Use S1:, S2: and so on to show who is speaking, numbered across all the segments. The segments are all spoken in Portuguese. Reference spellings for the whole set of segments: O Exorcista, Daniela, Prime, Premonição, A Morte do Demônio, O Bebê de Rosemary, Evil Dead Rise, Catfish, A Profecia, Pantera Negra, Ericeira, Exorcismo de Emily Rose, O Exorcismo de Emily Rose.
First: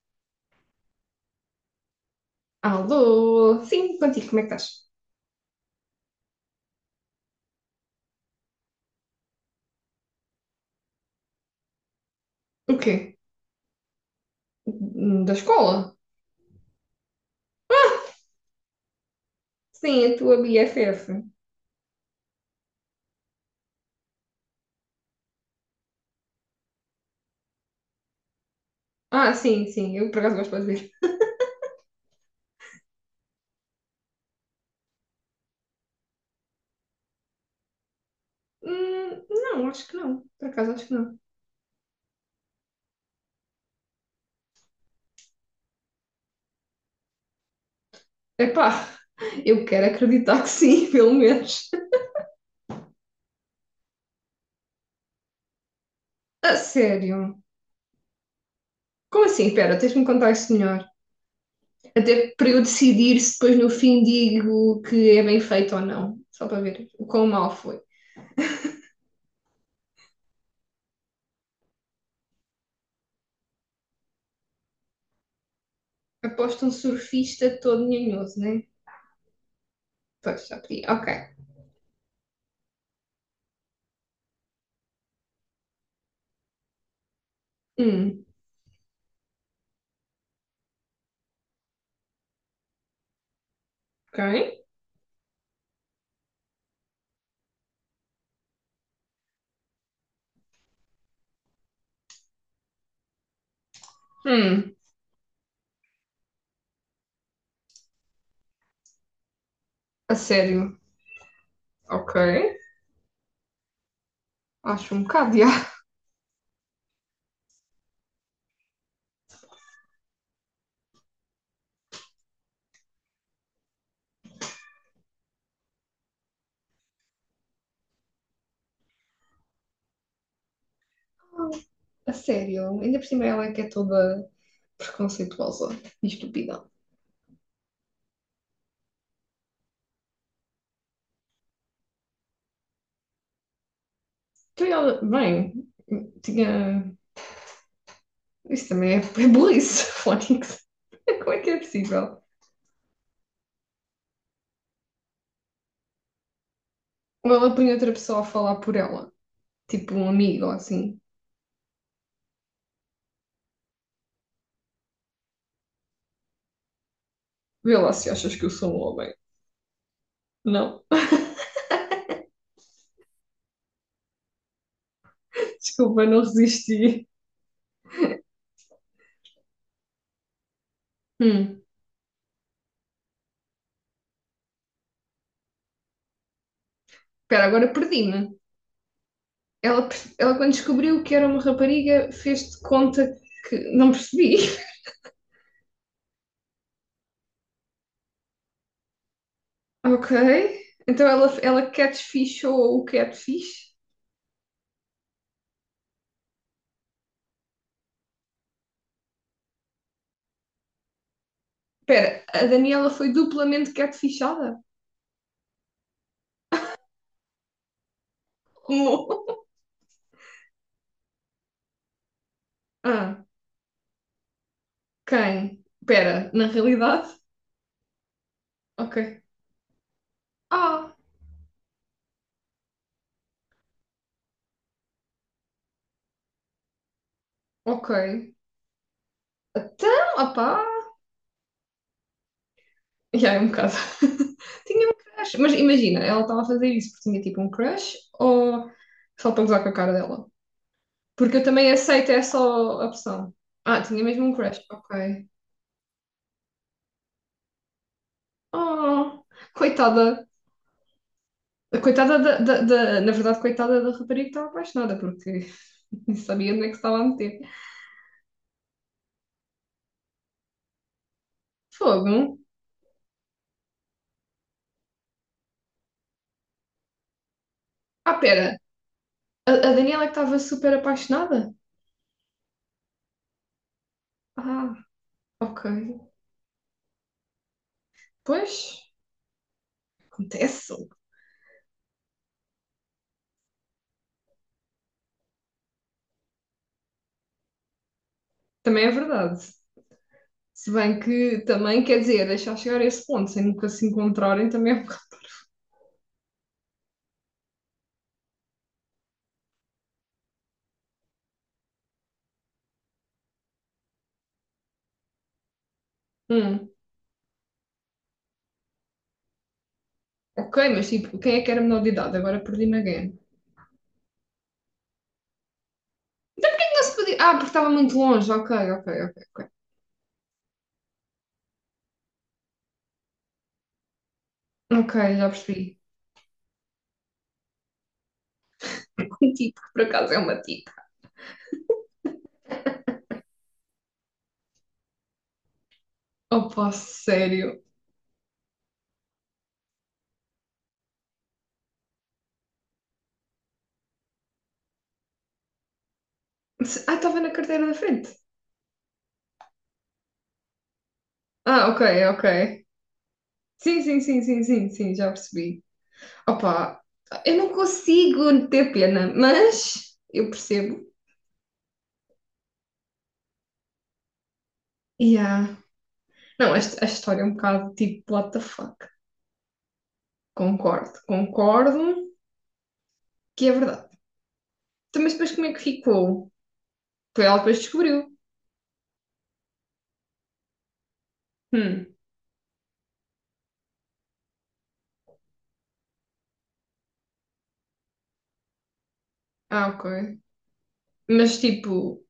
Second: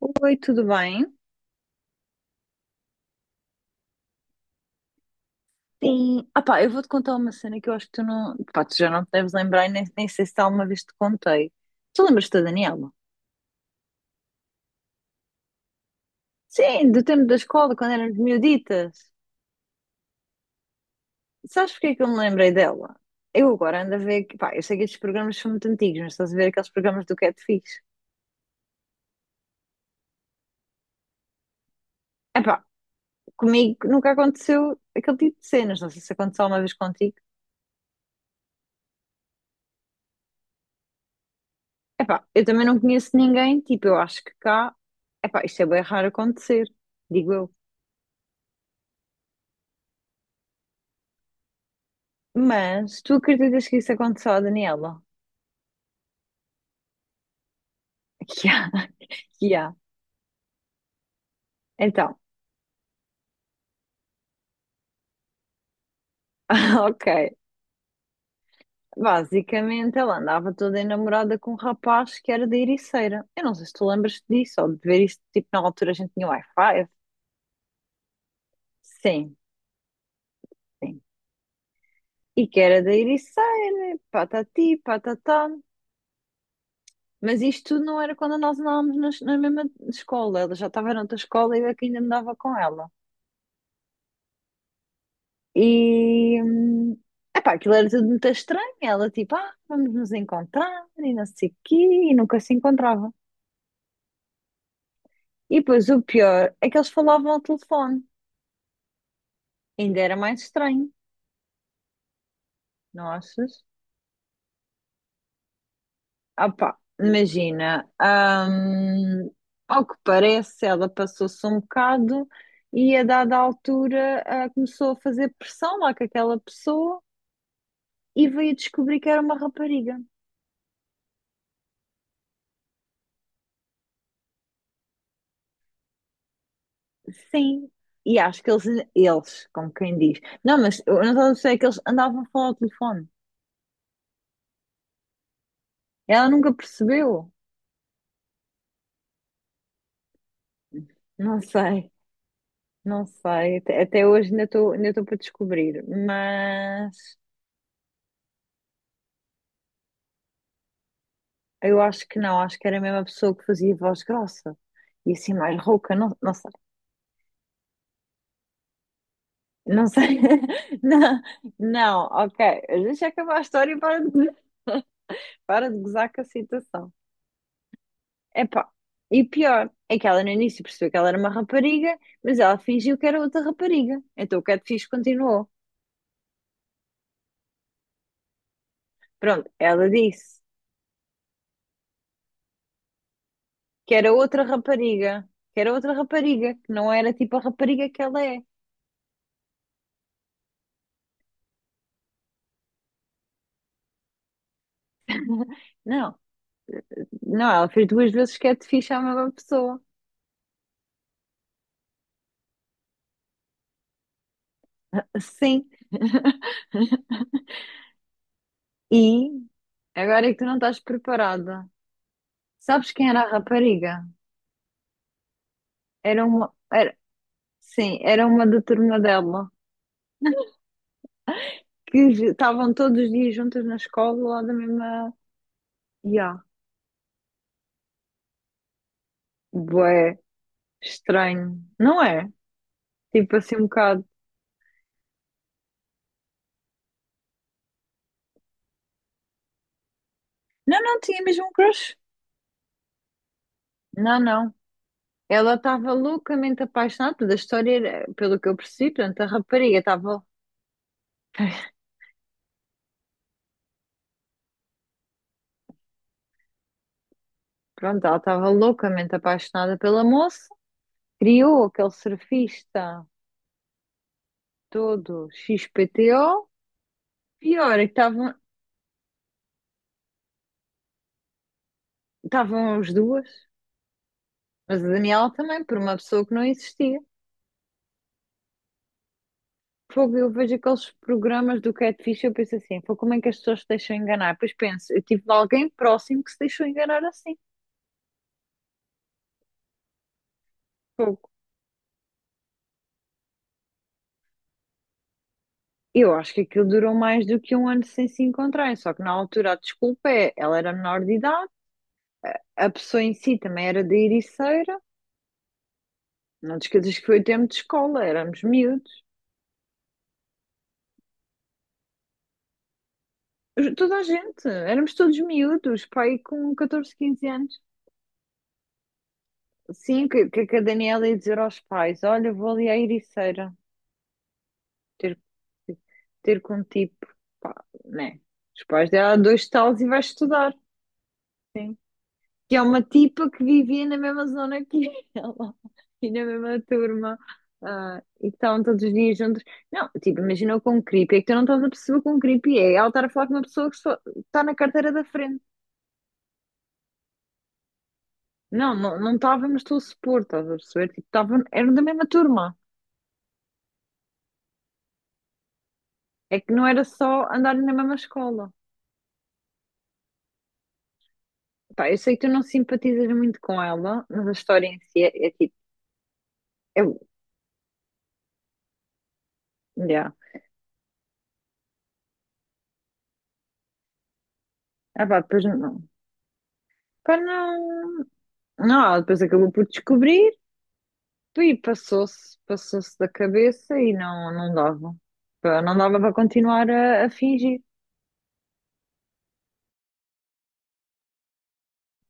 S1: Oi, tudo bem?
S2: Alô? Sim, contigo, como é que estás?
S1: Sim. Ah pá, eu vou-te contar uma cena que eu acho que tu não. Pá, tu já não te deves lembrar, e nem sei se alguma vez te contei. Tu lembras-te da
S2: O
S1: Daniela?
S2: quê? Da escola?
S1: Sim, do tempo da escola, quando
S2: Ah,
S1: éramos miuditas.
S2: sim, a tua BFF.
S1: Sabes porque é que eu me lembrei dela? Eu agora ando a ver. Pá, eu sei que estes programas são muito antigos, mas estás a ver aqueles programas do Catfish.
S2: Ah, sim, sim, eu por acaso gosto de dizer.
S1: É pá, comigo nunca aconteceu aquele tipo de cenas. Não sei se aconteceu alguma vez contigo.
S2: Não, acho que não. Por acaso acho que não.
S1: É, eu também não conheço ninguém. Tipo, eu acho que cá. É pá, isto é bem raro acontecer, digo eu.
S2: Epá, eu quero acreditar que sim, pelo menos.
S1: Mas tu acreditas que isso aconteceu à Daniela?
S2: A sério?
S1: Que há,
S2: Como assim?
S1: que há.
S2: Espera, tens de me contar isso melhor.
S1: Então,
S2: Até para eu decidir se depois no fim digo que é bem feito ou não. Só para ver
S1: ok.
S2: o quão mal foi.
S1: Basicamente, ela andava toda enamorada com um rapaz que era da Ericeira. Eu não sei se tu lembras disso ou de ver isso, tipo, na altura a gente tinha
S2: Aposto um
S1: Wi-Fi.
S2: surfista todo nhanhoso, né?
S1: Sim,
S2: Pois, já pedi.
S1: sim.
S2: Ok.
S1: E que era da Ericeira, patati, patatá. Mas isto tudo não era
S2: Hum,
S1: quando nós andávamos na mesma escola. Ela já estava noutra escola e eu é que ainda andava com ela.
S2: ok.
S1: E, epá, aquilo era tudo muito estranho. Ela tipo, ah, vamos nos encontrar e não sei o quê, e nunca se encontrava.
S2: Hum.
S1: E depois o pior é que eles falavam ao telefone. Ainda era
S2: A
S1: mais
S2: sério?
S1: estranho,
S2: Ok.
S1: não achas?
S2: Acho um bocado de ar.
S1: Ah, pá, imagina, ao que parece, ela passou-se um bocado e a dada altura ah, começou a fazer pressão lá com aquela pessoa e veio descobrir que era uma rapariga.
S2: A sério. Ainda por cima ela é que é toda preconceituosa e estúpida.
S1: Sim, e acho que eles, como quem diz, não, mas eu não sei que eles andavam a falar ao telefone.
S2: Então ela, bem,
S1: Ela nunca
S2: tinha.
S1: percebeu,
S2: Isso também é burrice, Fónix. Como é
S1: não
S2: que é
S1: sei,
S2: possível?
S1: não sei, até hoje ainda estou para descobrir, mas
S2: Ou ela põe outra pessoa a falar por ela. Tipo um amigo assim.
S1: eu acho que não, acho que era a mesma pessoa que fazia voz grossa e assim mais rouca, não, não sei,
S2: Vê lá se achas que eu sou um homem.
S1: não sei,
S2: Não.
S1: não, não, ok, deixa acabar a história e para de
S2: Desculpa,
S1: gozar com
S2: não
S1: a situação.
S2: resisti.
S1: Epá, e pior é que ela no início percebeu que ela era uma
S2: Hum.
S1: rapariga, mas ela fingiu que era outra rapariga. Então o catfish continuou.
S2: Espera, agora perdi-me.
S1: Pronto,
S2: Ela,
S1: ela
S2: ela,
S1: disse
S2: quando descobriu que era uma rapariga, fez de conta que não
S1: que era
S2: percebi.
S1: outra rapariga, que era outra rapariga, que não era tipo a rapariga que ela é.
S2: Ok. Então ela catfishou o catfish.
S1: Não, não, ela fez duas vezes catfish à mesma pessoa.
S2: Espera, a Daniela foi duplamente catfishada?
S1: Sim,
S2: Como?
S1: e agora é que tu não estás preparada. Sabes quem
S2: Ah,
S1: era a rapariga?
S2: quem?
S1: Era
S2: Espera, na
S1: uma, era,
S2: realidade?
S1: sim, era uma da
S2: Ok.
S1: turma dela,
S2: Ah,
S1: estavam todos os dias juntas na escola, lá da mesma. Ya,
S2: ok. Então,
S1: bué,
S2: opá.
S1: estranho, não é?
S2: Já
S1: Tipo
S2: é um
S1: assim um
S2: bocado.
S1: bocado.
S2: Tinha um crush. Mas imagina, ela estava a fazer isso porque tinha tipo um crush ou só para gozar com a cara dela?
S1: Não, não tinha
S2: Porque eu
S1: mesmo um
S2: também
S1: crush.
S2: aceito essa opção. Ah, tinha
S1: Não,
S2: mesmo um
S1: não.
S2: crush, ok.
S1: Ela estava loucamente apaixonada, toda a história era, pelo que eu percebi, portanto,
S2: Oh,
S1: a rapariga estava,
S2: coitada. Coitada da, na verdade, coitada da rapariga que estava apaixonada, porque não sabia onde é que se estava a meter.
S1: pronto, ela estava loucamente apaixonada pela moça, criou aquele
S2: Fogo.
S1: surfista todo XPTO, pior é que
S2: Ah,
S1: estavam,
S2: pera. A Daniela que estava super apaixonada?
S1: estavam as duas,
S2: Ah,
S1: mas a Daniela também,
S2: ok.
S1: por uma pessoa que não existia.
S2: Pois,
S1: Fogo, eu vejo
S2: acontece.
S1: aqueles programas do Catfish e eu penso assim, fogo, como é que as pessoas se deixam enganar? Depois penso, eu tive alguém próximo que se deixou enganar assim.
S2: Também é verdade. Se bem
S1: Fogo.
S2: que também, quer dizer, deixar chegar a esse ponto sem nunca se encontrarem também é um bocado.
S1: Eu acho que aquilo durou mais do que um ano sem se encontrarem, só que na altura a desculpa é, ela era menor de idade, a pessoa em si também era da Ericeira, não te
S2: Hum,
S1: esqueças que foi o tempo de escola, éramos miúdos.
S2: ok, mas tipo, quem é que era menor de idade? Agora perdi-me again.
S1: Toda a gente, éramos todos miúdos, pai com
S2: Não
S1: 14,
S2: se podia.
S1: 15
S2: Ah, porque
S1: anos.
S2: estava muito longe. Ok, ok, ok, ok.
S1: Sim, que a Daniela ia dizer aos pais, olha, vou ali à Ericeira
S2: Ok,
S1: ter
S2: já percebi.
S1: ter com um tipo, pá, né? Os pais dela, há
S2: Um
S1: dois
S2: tipo, que
S1: talos
S2: por
S1: e vai
S2: acaso é uma
S1: estudar.
S2: tica.
S1: Que é uma tipa que vivia na mesma zona que ela e na mesma
S2: Opa,
S1: turma.
S2: sério.
S1: Ah, e que estavam todos os dias juntos. Não, tipo, imagina com um creepy. É que tu não estás a perceber com um creepy. É ela estar a falar com uma pessoa que só está na carteira da frente.
S2: Ah, estava na carteira da frente.
S1: Não, não não estávamos, estou a supor, estás a perceber? Tipo, estavam,
S2: Ah,
S1: eram da
S2: ok,
S1: mesma
S2: ok.
S1: turma.
S2: Sim, sim, sim, sim, sim, sim, já percebi.
S1: É que não
S2: Opa,
S1: era só
S2: eu não
S1: andarem na mesma
S2: consigo
S1: escola.
S2: ter pena, mas eu percebo.
S1: Pá, eu sei que tu não simpatizas muito com ela, mas a história em si é, é tipo,
S2: Yeah. Não,
S1: é,
S2: a história é um bocado tipo, what the fuck.
S1: yeah.
S2: Concordo, concordo que é verdade. Então,
S1: Ah
S2: mas
S1: pá,
S2: depois
S1: depois
S2: como é que
S1: não.
S2: ficou?
S1: Pá,
S2: Foi ela que depois
S1: não.
S2: descobriu.
S1: Não, ela depois acabou por descobrir e
S2: Hum.
S1: passou-se, passou-se da cabeça e não, não dava. Pá, não dava para continuar a fingir,
S2: Ah, ok. Mas tipo,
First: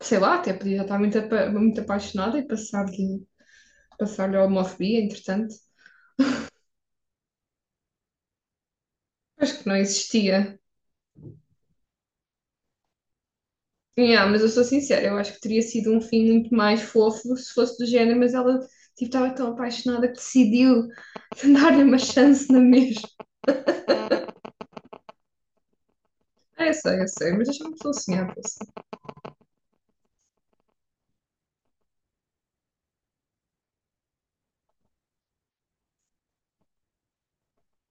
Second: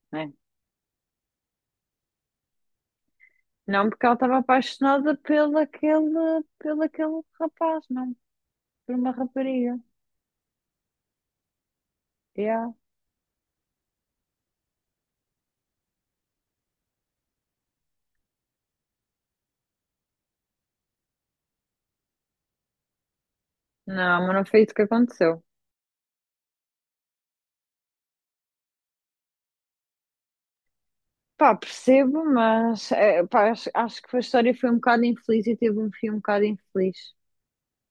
S2: sei
S1: né?
S2: lá, até podia estar muito, muito apaixonada e
S1: Não, porque ela
S2: passar
S1: estava
S2: a homofobia,
S1: apaixonada
S2: entretanto.
S1: pelo aquele rapaz, não, por uma
S2: Acho que não
S1: rapariga.
S2: existia.
S1: Yeah.
S2: Yeah, mas eu sou sincera, eu acho que teria sido um fim muito mais fofo se fosse do género, mas ela tipo, estava tão apaixonada que decidiu dar-lhe uma chance na mesma.
S1: Não, mas não foi isso que aconteceu.
S2: Ah, eu sei, eu sei, mas deixa-me só sonhar com isso.
S1: Pá, percebo, mas é, pá, acho, acho que a história foi um bocado infeliz e teve um fim um bocado infeliz.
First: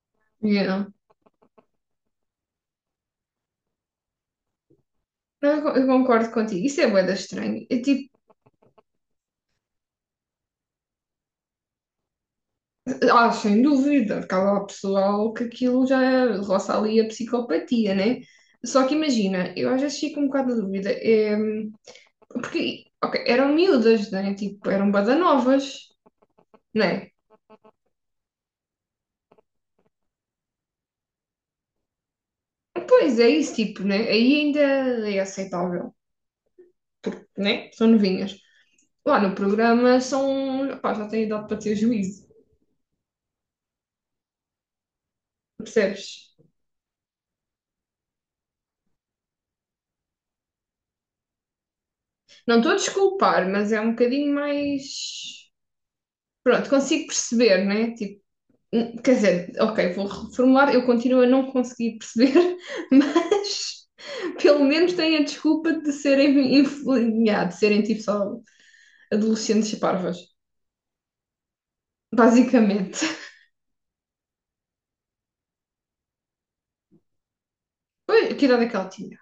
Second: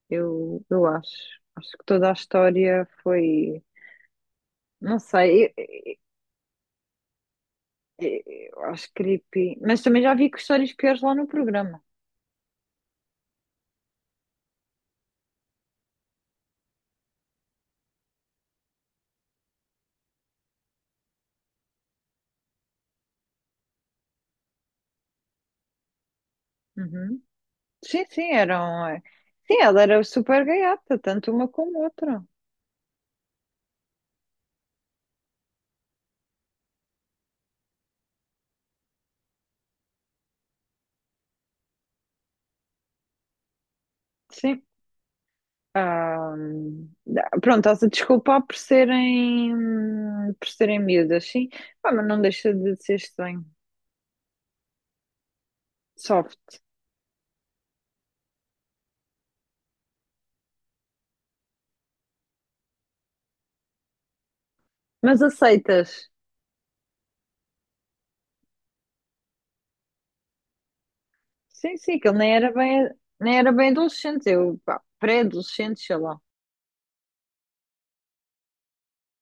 S1: Eu
S2: Yeah.
S1: acho. Acho que toda a história foi. Não
S2: Não,
S1: sei,
S2: Eu
S1: eu,
S2: concordo contigo, isso é bué da estranho. É tipo,
S1: eu- eu acho creepy. Mas também já vi que histórias piores lá no programa.
S2: ah, sem dúvida, porque há lá pessoal que aquilo já roça ali a psicopatia, né? Só que imagina, eu às vezes fico um bocado na dúvida, é, porque, ok, eram miúdas, né? Tipo, eram badanovas, né?
S1: Uhum. Sim, sim, eram. Sim, ela era super gaiata, tanto uma como outra.
S2: Pois é isso, tipo, né? Aí ainda é aceitável, né? São novinhas. Lá no programa são, pá, já têm idade para ter juízo,
S1: Sim.
S2: percebes?
S1: Ah, pronto, estás a desculpar por serem, miúdas, sim. Pá, mas não deixa
S2: Não estou
S1: de
S2: a
S1: ser estranho.
S2: desculpar, mas é um bocadinho mais.
S1: Soft.
S2: Pronto, consigo perceber, né? Tipo, hum, quer dizer, ok, vou reformular. Eu continuo a não conseguir perceber, mas pelo menos têm
S1: Mas
S2: a desculpa de
S1: aceitas?
S2: serem, yeah, de serem tipo só adolescentes e parvas,
S1: Sim, sim, que ele nem era bem,
S2: basicamente.
S1: nem era bem adolescente, eu, pá, pré-adolescente, sei lá.
S2: Pois, que idade é que ela tinha?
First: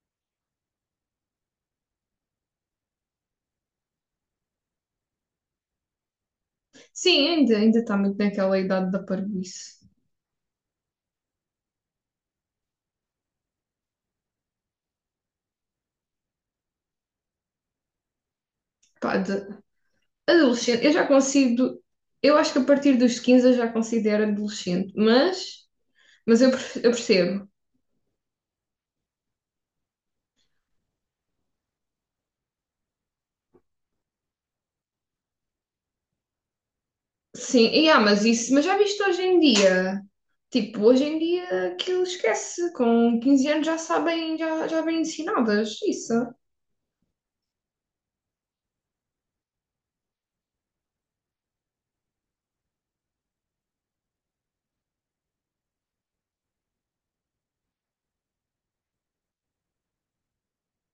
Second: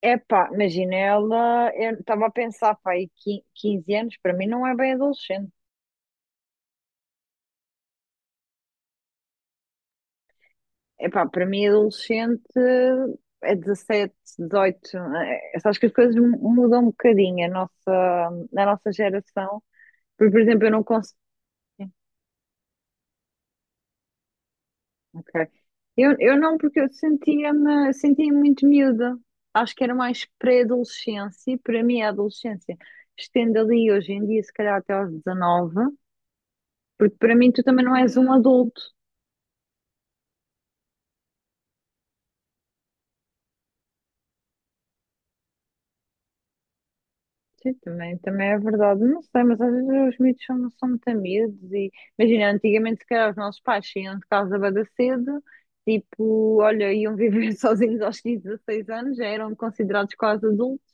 S1: Epá, imagina, ela, eu estava a pensar, pá, aí 15 anos, para mim não é bem adolescente.
S2: Sim, ainda, ainda está muito naquela idade da parvoíce.
S1: Epá, para mim adolescente é 17, 18, sabes que as coisas mudam um bocadinho a nossa, na nossa
S2: Pá, de
S1: geração. Por exemplo, eu não
S2: adolescente, eu já
S1: consigo,
S2: consigo. Eu acho que a partir dos 15 eu já considero adolescente,
S1: ok. Eu
S2: mas eu,
S1: não, porque eu
S2: eu percebo.
S1: sentia muito miúda. Acho que era mais pré-adolescência, e para mim a adolescência estende ali hoje em dia, se calhar até aos 19. Porque para mim tu
S2: Sim, e
S1: também não
S2: yeah,
S1: és
S2: mas
S1: um
S2: isso, mas já
S1: adulto.
S2: viste hoje em dia? Tipo, hoje em dia aquilo esquece, com 15 anos já sabem, já, já bem ensinadas, isso.
S1: Sim, também é verdade. Não sei, mas às vezes os mitos são muito amigos e imagina, antigamente se calhar os nossos pais saíam de casa bada cedo, tipo, olha, iam viver sozinhos aos 15, 16 anos, já eram considerados quase adultos,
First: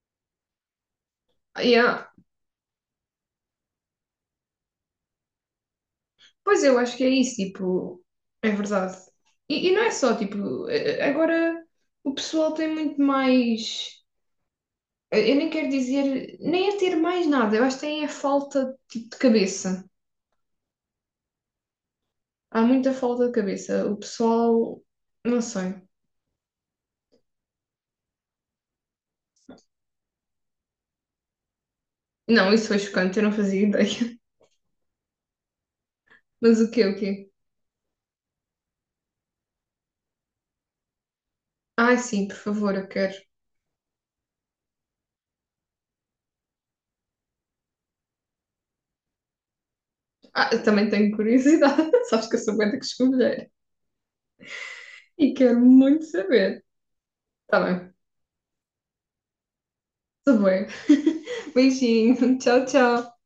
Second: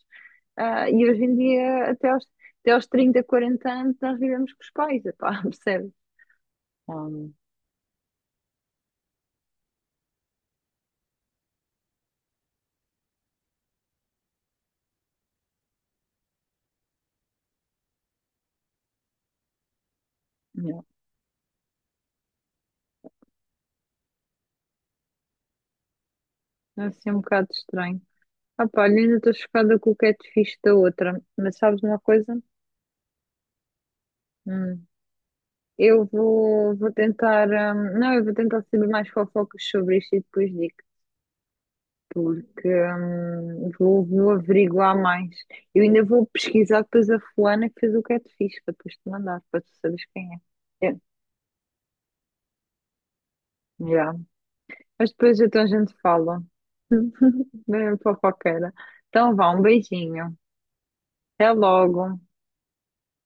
S1: ah, e hoje em dia
S2: Yeah.
S1: até aos 30, 40 anos nós vivemos com os pais, epá, percebe?
S2: Pois eu acho que é
S1: Um,
S2: isso, tipo, é verdade. E não é só, tipo, eh, agora o pessoal tem muito mais, eu nem quero dizer, nem é ter mais nada, eu acho que tem a falta, tipo, de cabeça.
S1: não.
S2: Há muita falta de cabeça. O pessoal, não sei.
S1: É assim um bocado estranho. Ah, pá, olha, ainda estou chocada com o catfish da outra, mas sabes uma coisa?
S2: Não, isso foi chocante, eu não fazia ideia.
S1: Eu
S2: Mas o
S1: vou,
S2: quê,
S1: vou
S2: o quê?
S1: tentar. Não, eu vou tentar saber mais fofocas sobre isto e depois digo,
S2: Ah, sim, por
S1: porque
S2: favor, eu quero.
S1: vou averiguar mais. Eu ainda vou pesquisar depois a fulana que fez o catfish para depois te mandar, para tu saberes quem
S2: Ah, eu
S1: é.
S2: também
S1: É,
S2: tenho curiosidade. Sabes que eu sou bué da que
S1: já. Mas
S2: e
S1: depois
S2: quero
S1: então a gente
S2: muito
S1: fala.
S2: saber. Tá bem.
S1: Bem fofoqueira. Então vá, um
S2: Tá
S1: beijinho.
S2: bem.
S1: Até logo.
S2: Beijinho. Tchau, tchau.